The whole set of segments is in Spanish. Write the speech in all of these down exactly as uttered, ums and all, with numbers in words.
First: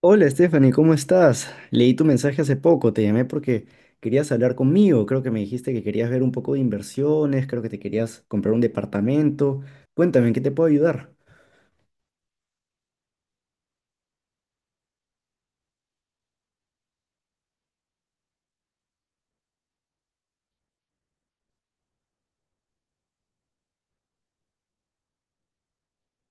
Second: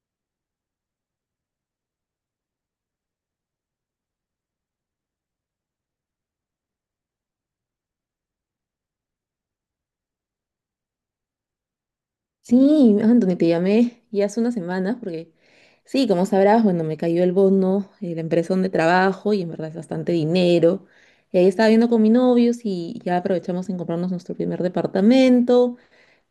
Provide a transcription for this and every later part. Hola Stephanie, ¿cómo estás? Leí tu mensaje hace poco, te llamé porque querías hablar conmigo, creo que me dijiste que querías ver un poco de inversiones, creo que te querías comprar un departamento. Cuéntame, ¿en qué te puedo ayudar? Sí, Anthony, te llamé ya hace unas semanas porque, sí, como sabrás, bueno, me cayó el bono de la empresa donde trabajo y en verdad es bastante dinero. Y ahí estaba viendo con mi novio si ya aprovechamos en comprarnos nuestro primer departamento.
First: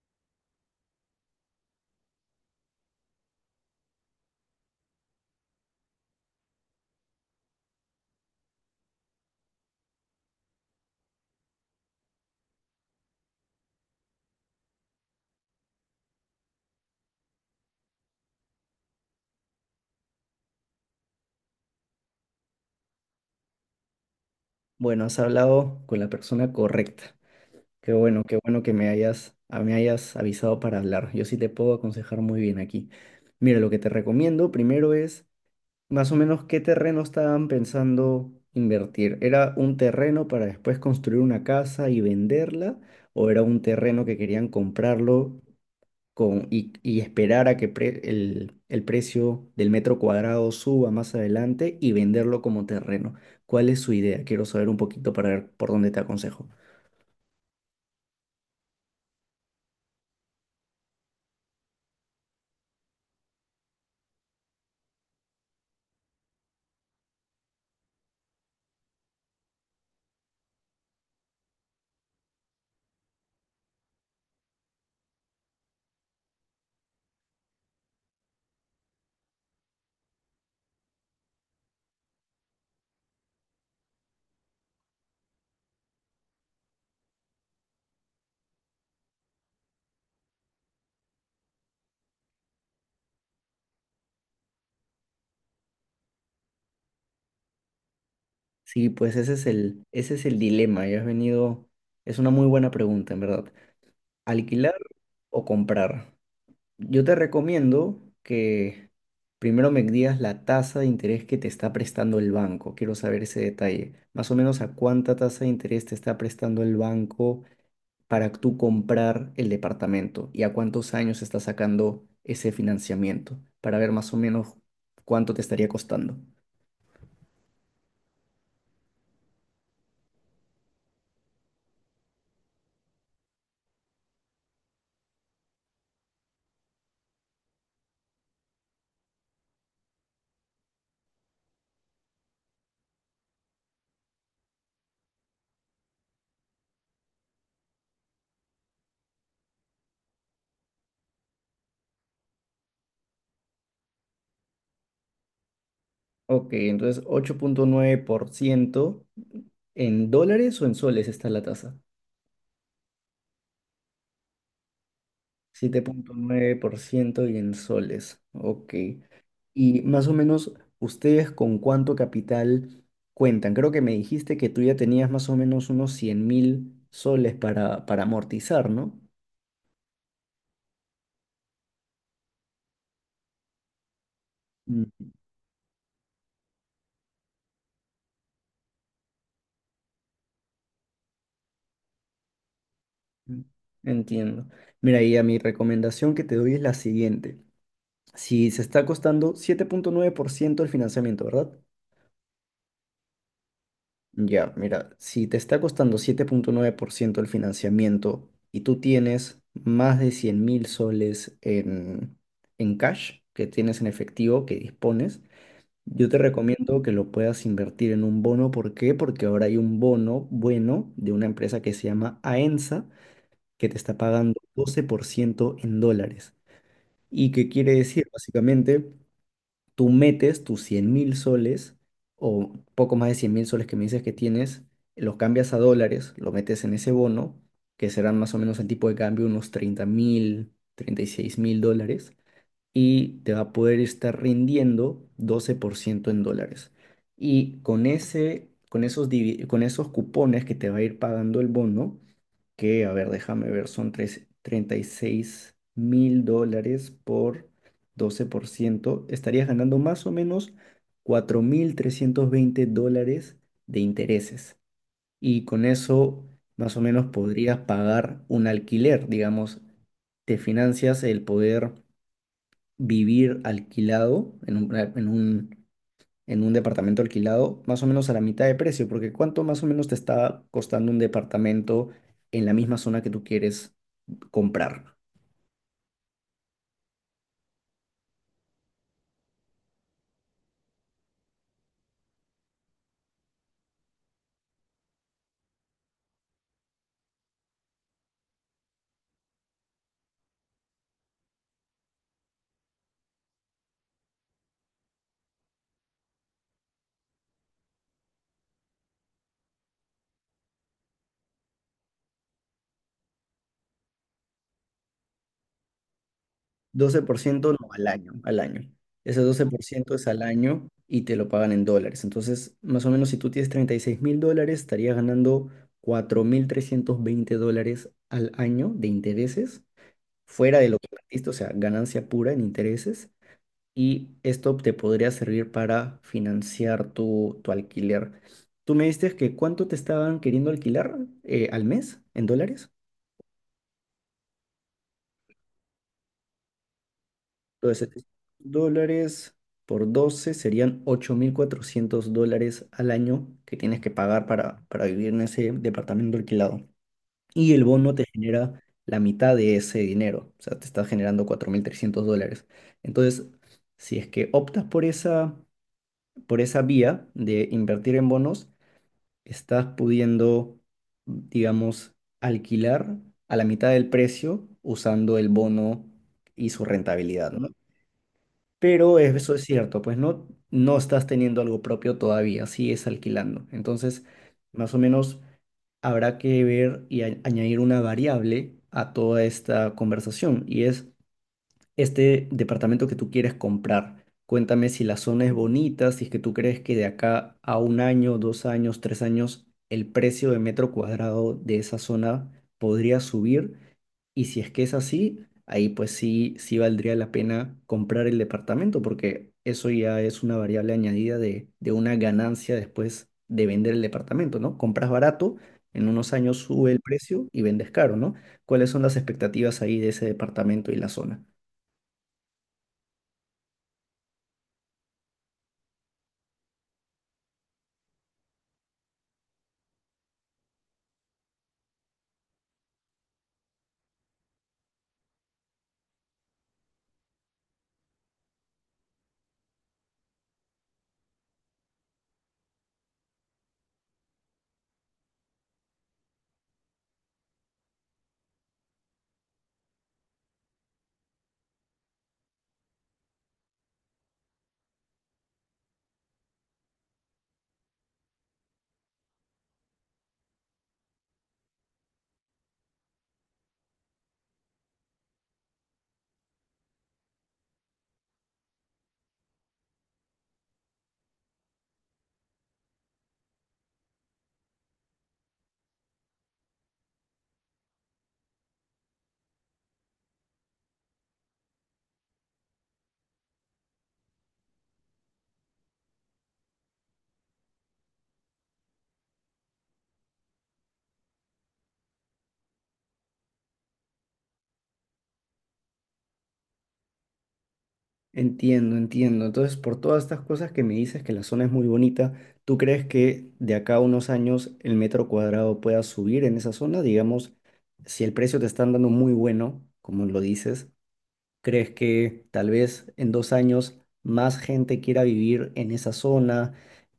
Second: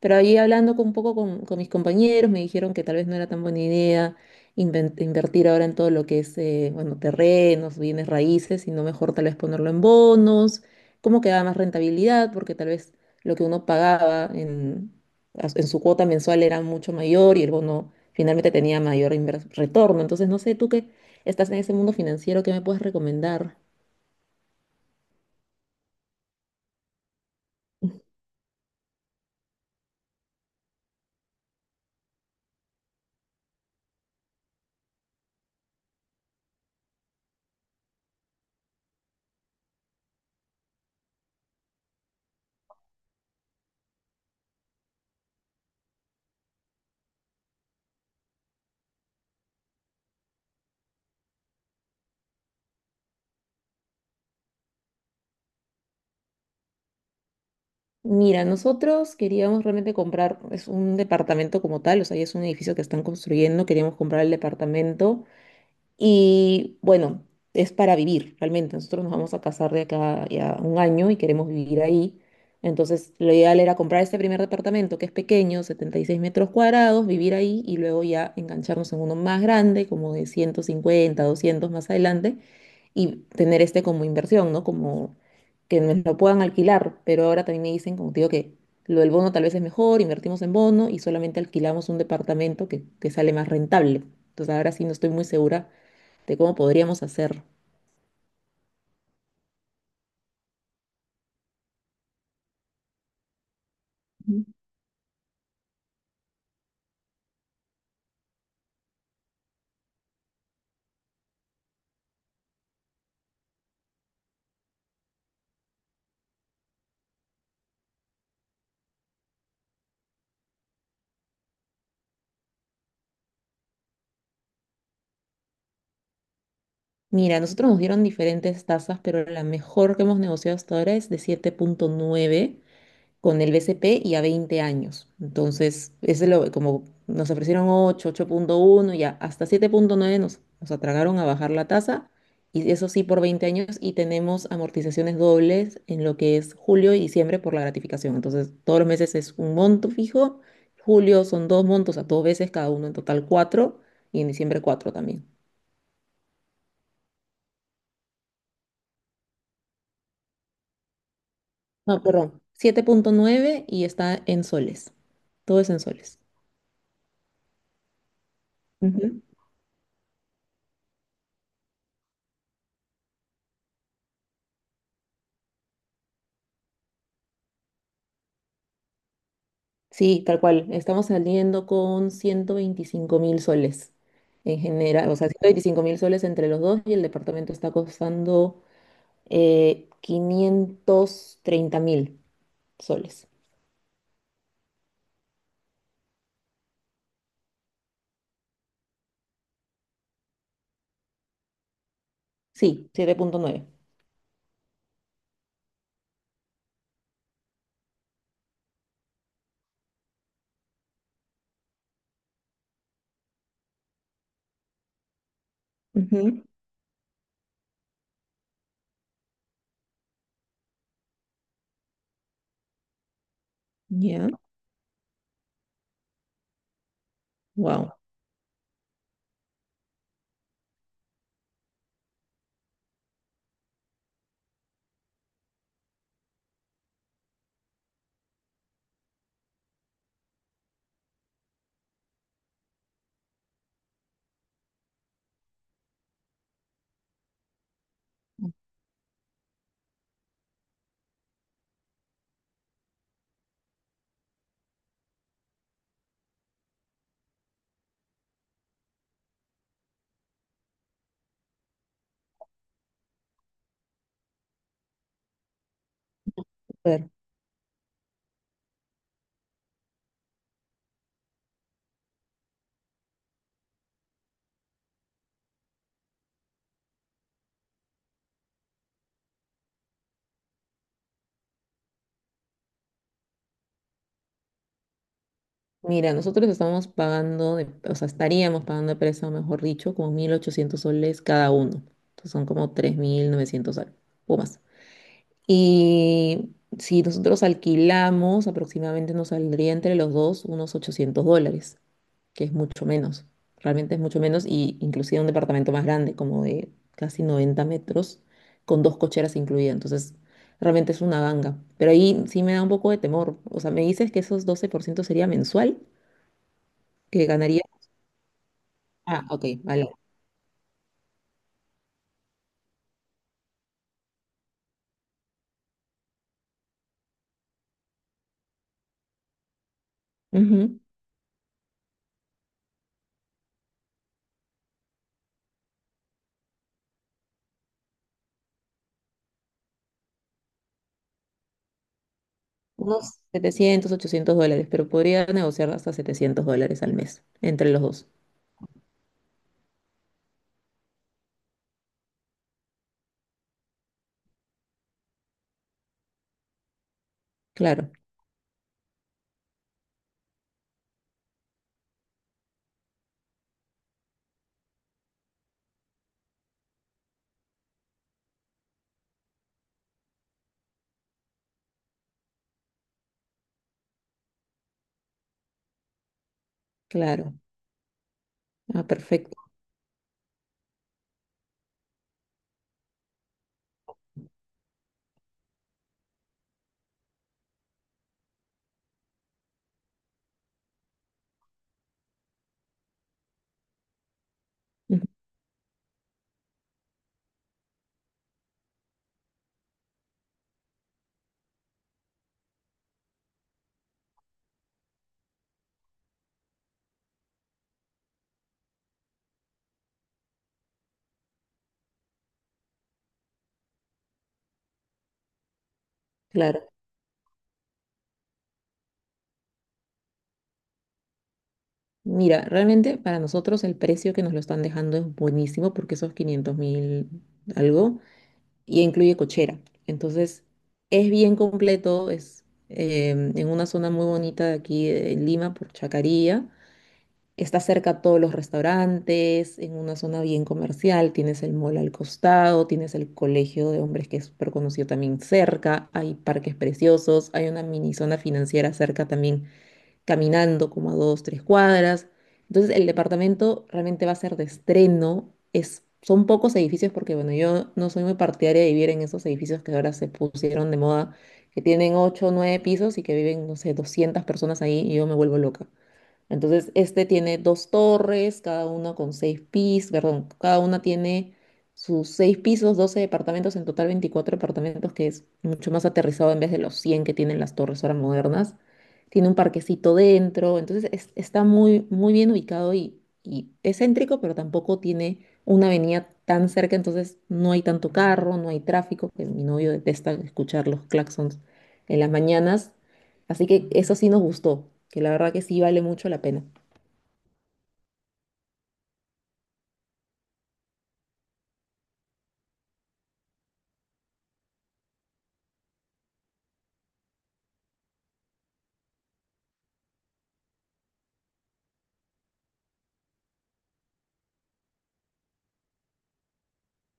Pero ahí hablando con- un poco con, con mis compañeros, me dijeron que tal vez no era tan buena idea inven- invertir ahora en todo lo que es, eh, bueno, terrenos, bienes raíces, sino mejor tal vez ponerlo en bonos, cómo quedaba más rentabilidad, porque tal vez lo que uno pagaba en, as- en su cuota mensual era mucho mayor y el bono finalmente tenía mayor inver- retorno. Entonces, no sé, tú que estás en ese mundo financiero, ¿qué me puedes recomendar? Bueno, has hablado con la persona correcta. Qué bueno, qué bueno que me hayas, a- me hayas avisado para hablar. Yo sí te puedo aconsejar muy bien aquí. Mira, lo que te recomiendo primero es... Más o menos, ¿qué terreno estaban pensando invertir? ¿Era un terreno para después construir una casa y venderla? ¿O era un terreno que querían comprarlo con, y, y esperar a que pre- el, el precio del metro cuadrado suba más adelante y venderlo como terreno? ¿Cuál es su idea? Quiero saber un poquito para ver por dónde te aconsejo. Mira, nosotros queríamos realmente comprar, es un departamento como tal, o sea, ya es un edificio que están construyendo, queríamos comprar el departamento, y bueno, es para vivir realmente. Nosotros nos vamos a casar de acá ya un año y queremos vivir ahí. Entonces, lo ideal era comprar este primer departamento que es pequeño, setenta y seis metros cuadrados, vivir ahí y luego ya engancharnos en uno más grande, como de ciento cincuenta doscientos más adelante, y tener este como inversión, ¿no? Como que nos lo puedan alquilar. Pero ahora también me dicen, como te digo, que lo del bono tal vez es mejor, invertimos en bono y solamente alquilamos un departamento que, que sale más rentable. Entonces, ahora sí no estoy muy segura de cómo podríamos hacer. Sí, pues ese es el, ese es el dilema. Ya has venido. Es una muy buena pregunta, en verdad. ¿Alquilar o comprar? Yo te recomiendo que primero me digas la tasa de interés que te está prestando el banco. Quiero saber ese detalle. Más o menos a cuánta tasa de interés te está prestando el banco para tú comprar el departamento y a cuántos años está sacando ese financiamiento para ver más o menos cuánto te estaría costando. Mira, nosotros nos dieron diferentes tasas, pero la mejor que hemos negociado hasta ahora es de siete punto nueve con el B C P y a veinte años. Entonces, ese es lo, como nos ofrecieron ocho, ocho punto uno, ya hasta siete punto nueve nos, nos atragaron a bajar la tasa, y eso sí por veinte años, y tenemos amortizaciones dobles en lo que es julio y diciembre por la gratificación. Entonces, todos los meses es un monto fijo, julio son dos montos a dos veces, cada uno en total cuatro, y en diciembre cuatro también. Ok, entonces ocho punto nueve por ciento en dólares o en soles está la tasa. No, perdón, siete punto nueve y está en soles. Todo es en Siete punto soles. nueve por ciento y en soles. Ok. Ujú. Y más o menos, ¿ustedes con cuánto capital cuentan? Creo que me dijiste que tú ya tenías más o menos unos cien mil soles para, para amortizar, ¿no? Sí, tal cual. Estamos saliendo con ciento veinticinco mil soles en general. Mm. O sea, ciento veinticinco mil soles entre los dos y el departamento está costando eh, quinientos treinta mil soles. Entiendo. Mira, y a mi recomendación que te doy es la siguiente. Si se está costando siete punto nueve por ciento el financiamiento, ¿verdad? Sí, siete punto nueve. Ya, mira, si te está costando siete punto nueve por ciento el financiamiento y tú tienes más de cien mil soles en, en cash que tienes en efectivo, que dispones. Yo te Ujú. recomiendo que lo puedas invertir en un bono. ¿Por qué? Porque ahora hay un bono bueno de una empresa que se llama Aensa, que te está Ya. pagando doce por ciento en dólares. ¿Y qué quiere Wow. decir? Básicamente, tú metes tus cien mil soles o poco más de cien mil soles que me dices que tienes, los cambias a dólares, lo metes en ese bono, que serán más o menos el tipo de cambio unos treinta mil, treinta y seis mil dólares y te va a poder estar rindiendo doce por ciento en dólares. Y con ese, con esos, divi- con esos cupones que te va a ir pagando el bono, que, a ver, déjame ver, son tres- treinta y seis mil dólares por doce por ciento, estarías ganando más o menos cuatro mil trescientos veinte dólares de intereses. Y con eso, más o menos, podrías pagar un alquiler, digamos, te financias el poder vivir alquilado en un, en un, en un departamento alquilado más o menos a la mitad de precio, porque ¿cuánto más o menos te está costando un departamento en la misma zona que tú quieres comprar? Mira, nosotros estamos pagando, de- o sea, estaríamos pagando de préstamo, mejor dicho, como mil ochocientos soles cada uno. Entonces son como tres mil novecientos soles o más. Y si nosotros alquilamos, aproximadamente nos saldría entre los dos unos ochocientos dólares, que es mucho menos. Realmente es mucho menos y inclusive un departamento más grande, como de casi noventa metros, con dos cocheras incluidas. Entonces, realmente es una ganga. Pero ahí sí me da un poco de temor. O sea, me dices que esos doce por ciento sería mensual que doce por ciento ganaría. no, al año, al año. Ese Ah, doce ok, por vale. ciento es al año y te lo pagan en dólares. Entonces, más o menos si tú tienes treinta y seis mil dólares, estarías ganando cuatro mil trescientos veinte dólares al año de intereses, fuera de lo Ujú. que invertiste, o sea, ganancia pura en intereses, y esto te podría servir para financiar tu, tu alquiler. Tú me diste que cuánto te estaban queriendo alquilar eh, al mes en dólares. Unos setecientos ochocientos dólares, pero podría negociar hasta setecientos dólares al mes entre los Entonces, dos. dólares por doce serían ocho mil cuatrocientos dólares al año que tienes que pagar para, para vivir en ese departamento alquilado. Y el Claro, bono te genera la mitad de ese dinero, o sea, te está generando cuatro mil trescientos dólares. Entonces, si es que optas por esa, por esa vía de invertir en bonos, estás pudiendo, digamos, alquilar a la mitad del precio usando el bono y su rentabilidad, claro. ¿no? Ah, Pero eso perfecto. es cierto, pues no, no estás teniendo algo propio todavía, sigues alquilando. Entonces, más o menos habrá que ver y a- añadir una variable a toda esta conversación, y es este departamento que tú quieres comprar. Cuéntame si la Ujú. zona es bonita, si es que tú crees que de acá a un año, dos años, tres años, el precio de metro cuadrado de esa zona podría subir. Y si es que es así, ahí pues sí, sí valdría la pena comprar el departamento, porque eso ya es una variable añadida de, de una ganancia después de vender el departamento, ¿no? Compras barato, en unos años Claro. sube el precio y vendes caro, ¿no? ¿Cuáles son las expectativas ahí de ese departamento y la zona? Mira, realmente para nosotros el precio que nos lo están dejando es buenísimo porque esos quinientos mil algo y incluye cochera. Entonces, es bien completo, es eh, en una zona muy bonita de aquí en Lima, por Chacarilla. Está cerca a todos los restaurantes, en una zona bien comercial, tienes el mall al costado, tienes el colegio de hombres que es súper conocido también cerca, hay parques preciosos, hay una mini zona financiera cerca también, caminando como a dos, tres cuadras. Entonces el departamento realmente va a ser de estreno, es, son pocos edificios porque bueno, yo no soy muy partidaria de vivir en esos edificios que ahora se pusieron de moda, que tienen ocho o nueve pisos y que viven, no sé, doscientas personas ahí y yo me vuelvo loca. Entonces, este tiene dos torres, cada una con seis pisos, perdón, cada una tiene sus seis pisos, doce departamentos, en total veinticuatro departamentos, que es mucho más aterrizado en vez de los cien que tienen las torres ahora modernas. Tiene un parquecito dentro, entonces es- está muy, muy bien ubicado y, y es céntrico, pero tampoco tiene una avenida tan cerca, entonces no hay tanto carro, no hay tráfico, que mi novio detesta escuchar los claxons en las mañanas. Así que eso sí nos gustó, que la verdad que sí vale mucho la pena. Entiendo, entiendo. Entonces, por todas estas cosas que me dices que la zona es muy bonita, ¿tú crees que de acá a unos años el metro cuadrado pueda subir en esa zona? Digamos, si el precio te están dando muy bueno, como lo dices, ¿crees que tal vez en dos años más gente quiera vivir en esa zona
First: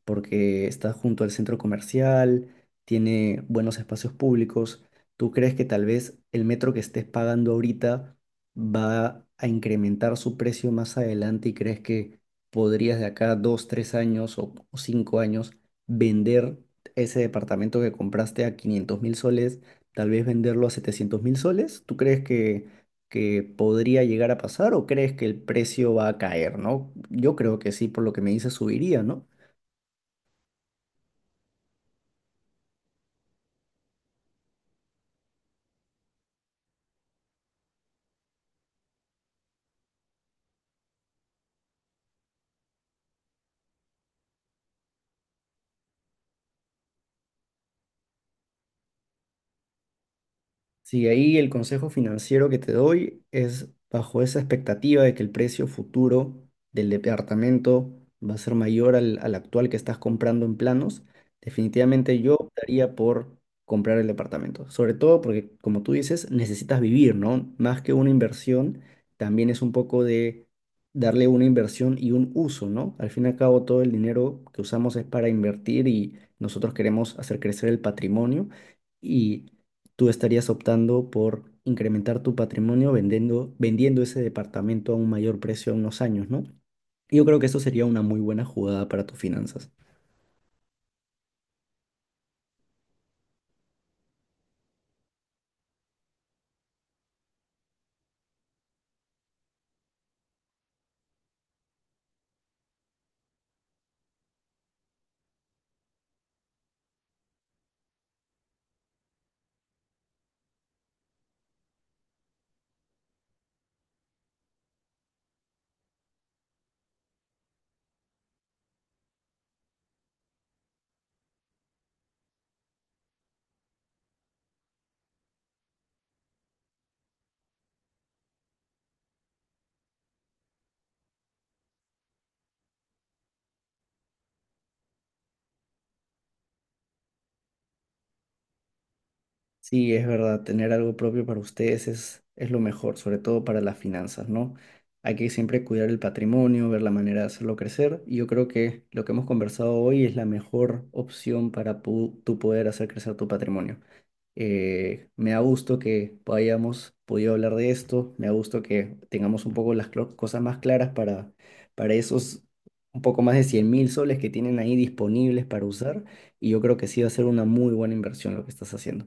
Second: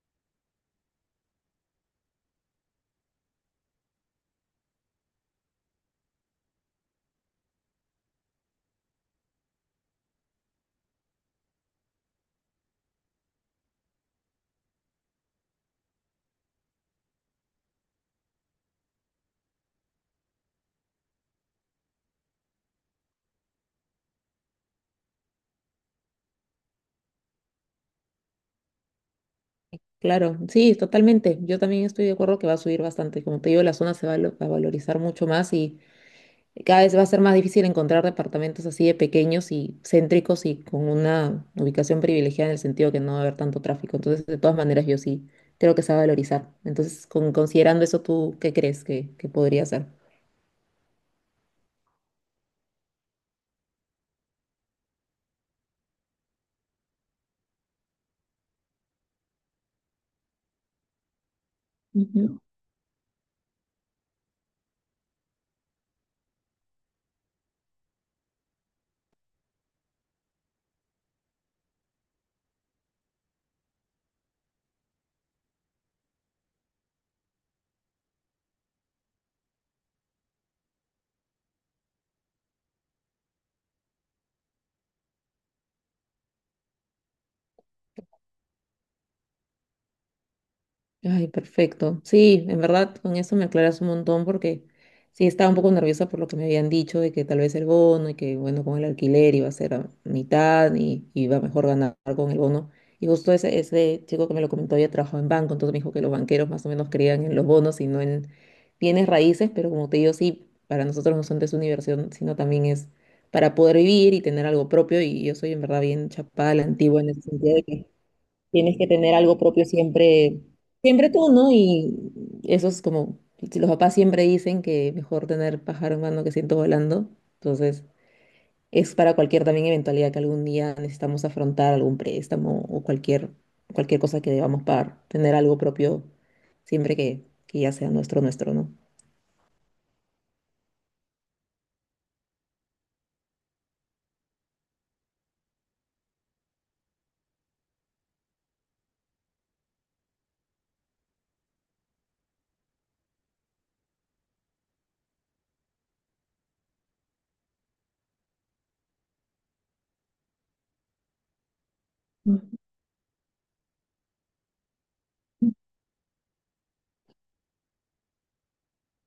porque está junto al centro comercial, tiene buenos espacios públicos? ¿Tú crees que tal vez el metro que estés pagando ahorita va a incrementar su precio más adelante y crees que podrías de acá dos, tres años o, o cinco años vender ese departamento que compraste a quinientos mil soles, tal vez venderlo a setecientos mil soles? ¿Tú crees que que podría llegar a pasar o crees que el precio va a caer, ¿no? Yo creo que sí, por lo que me dice, subiría, ¿no? Claro, sí, totalmente. Yo también estoy de acuerdo que va a subir bastante. Como te digo, la zona se va a lo- a valorizar mucho más y cada vez va a ser más difícil encontrar departamentos así de pequeños y céntricos y con una ubicación privilegiada en el sentido que no va a haber tanto tráfico. Entonces, de todas maneras, yo sí creo que se va a valorizar. Entonces, con- considerando eso, ¿tú qué crees que, que podría ser? Sí, ahí el consejo financiero que te doy es bajo esa expectativa de que el precio futuro del departamento va a ser mayor al, al actual que estás comprando en planos. Definitivamente yo Ujú. optaría por comprar el departamento, sobre todo porque, como tú dices, necesitas vivir, ¿no? Más que una inversión, también es un poco de darle una inversión y un uso, ¿no? Al fin y al cabo, todo el dinero que usamos es para invertir y nosotros queremos hacer crecer el patrimonio. Y tú estarías optando por incrementar tu patrimonio vendiendo, vendiendo ese departamento a un mayor precio a unos años, ¿no? Y yo creo que eso sería una muy buena jugada para tus finanzas. Ay, perfecto. Sí, en verdad, con eso me aclaras un montón porque sí estaba un poco nerviosa por lo que me habían dicho de que tal vez el bono y que, bueno, con el alquiler iba a ser a mitad y iba mejor ganar con el bono. Y justo ese, ese chico que me lo comentó había trabajado en banco, entonces me dijo que los banqueros más o menos creían en los bonos y no en bienes raíces, pero como te digo, sí, para nosotros no son de su diversión, sino también es para poder vivir y tener algo propio. Y yo soy en verdad bien chapada a la antigua en ese sentido de que tienes que tener algo propio siempre, siempre tú, ¿no? Y eso es como, si los papás siempre dicen que mejor tener pájaro en mano que ciento volando, entonces es para cualquier también eventualidad que algún día necesitamos afrontar algún préstamo o cualquier, cualquier cosa que debamos pagar, tener algo propio siempre que, que ya sea nuestro, nuestro, ¿no? Sí, es verdad, tener algo propio para ustedes es, es lo mejor, sobre todo para las finanzas, ¿no? Hay que siempre cuidar el patrimonio, ver la manera de hacerlo crecer, y yo creo que lo que hemos conversado hoy es la mejor opción para pu- tú poder hacer crecer tu patrimonio. Eh, me da gusto que hayamos podido hablar de esto, me da gusto que tengamos un poco las clo- cosas más claras para, para esos un poco más de cien mil soles que tienen ahí disponibles para usar, y yo creo que sí va a ser una muy buena inversión lo que estás haciendo.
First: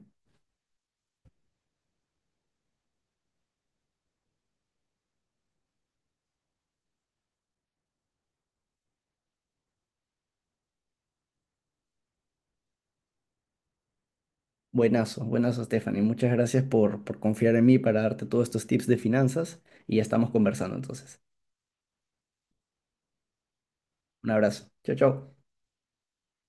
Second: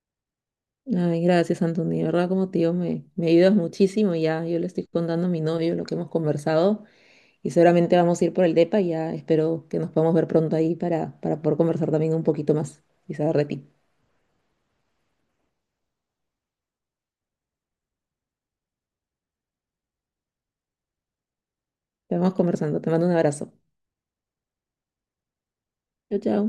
Ay, gracias, Antonio. De verdad, como tío, me, me ayudas muchísimo. Ya, yo le estoy contando a mi novio lo que hemos conversado. Y seguramente vamos a ir por el DEPA y ya espero que nos podamos ver pronto ahí para, para poder conversar también un poquito más y saber de ti. Buenazo, buenazo, Stephanie, muchas gracias por, por confiar en mí para darte todos estos tips de finanzas, y ya estamos conversando entonces. Te vamos conversando. Te mando un abrazo. Un abrazo, chao, chao. Chao, chao.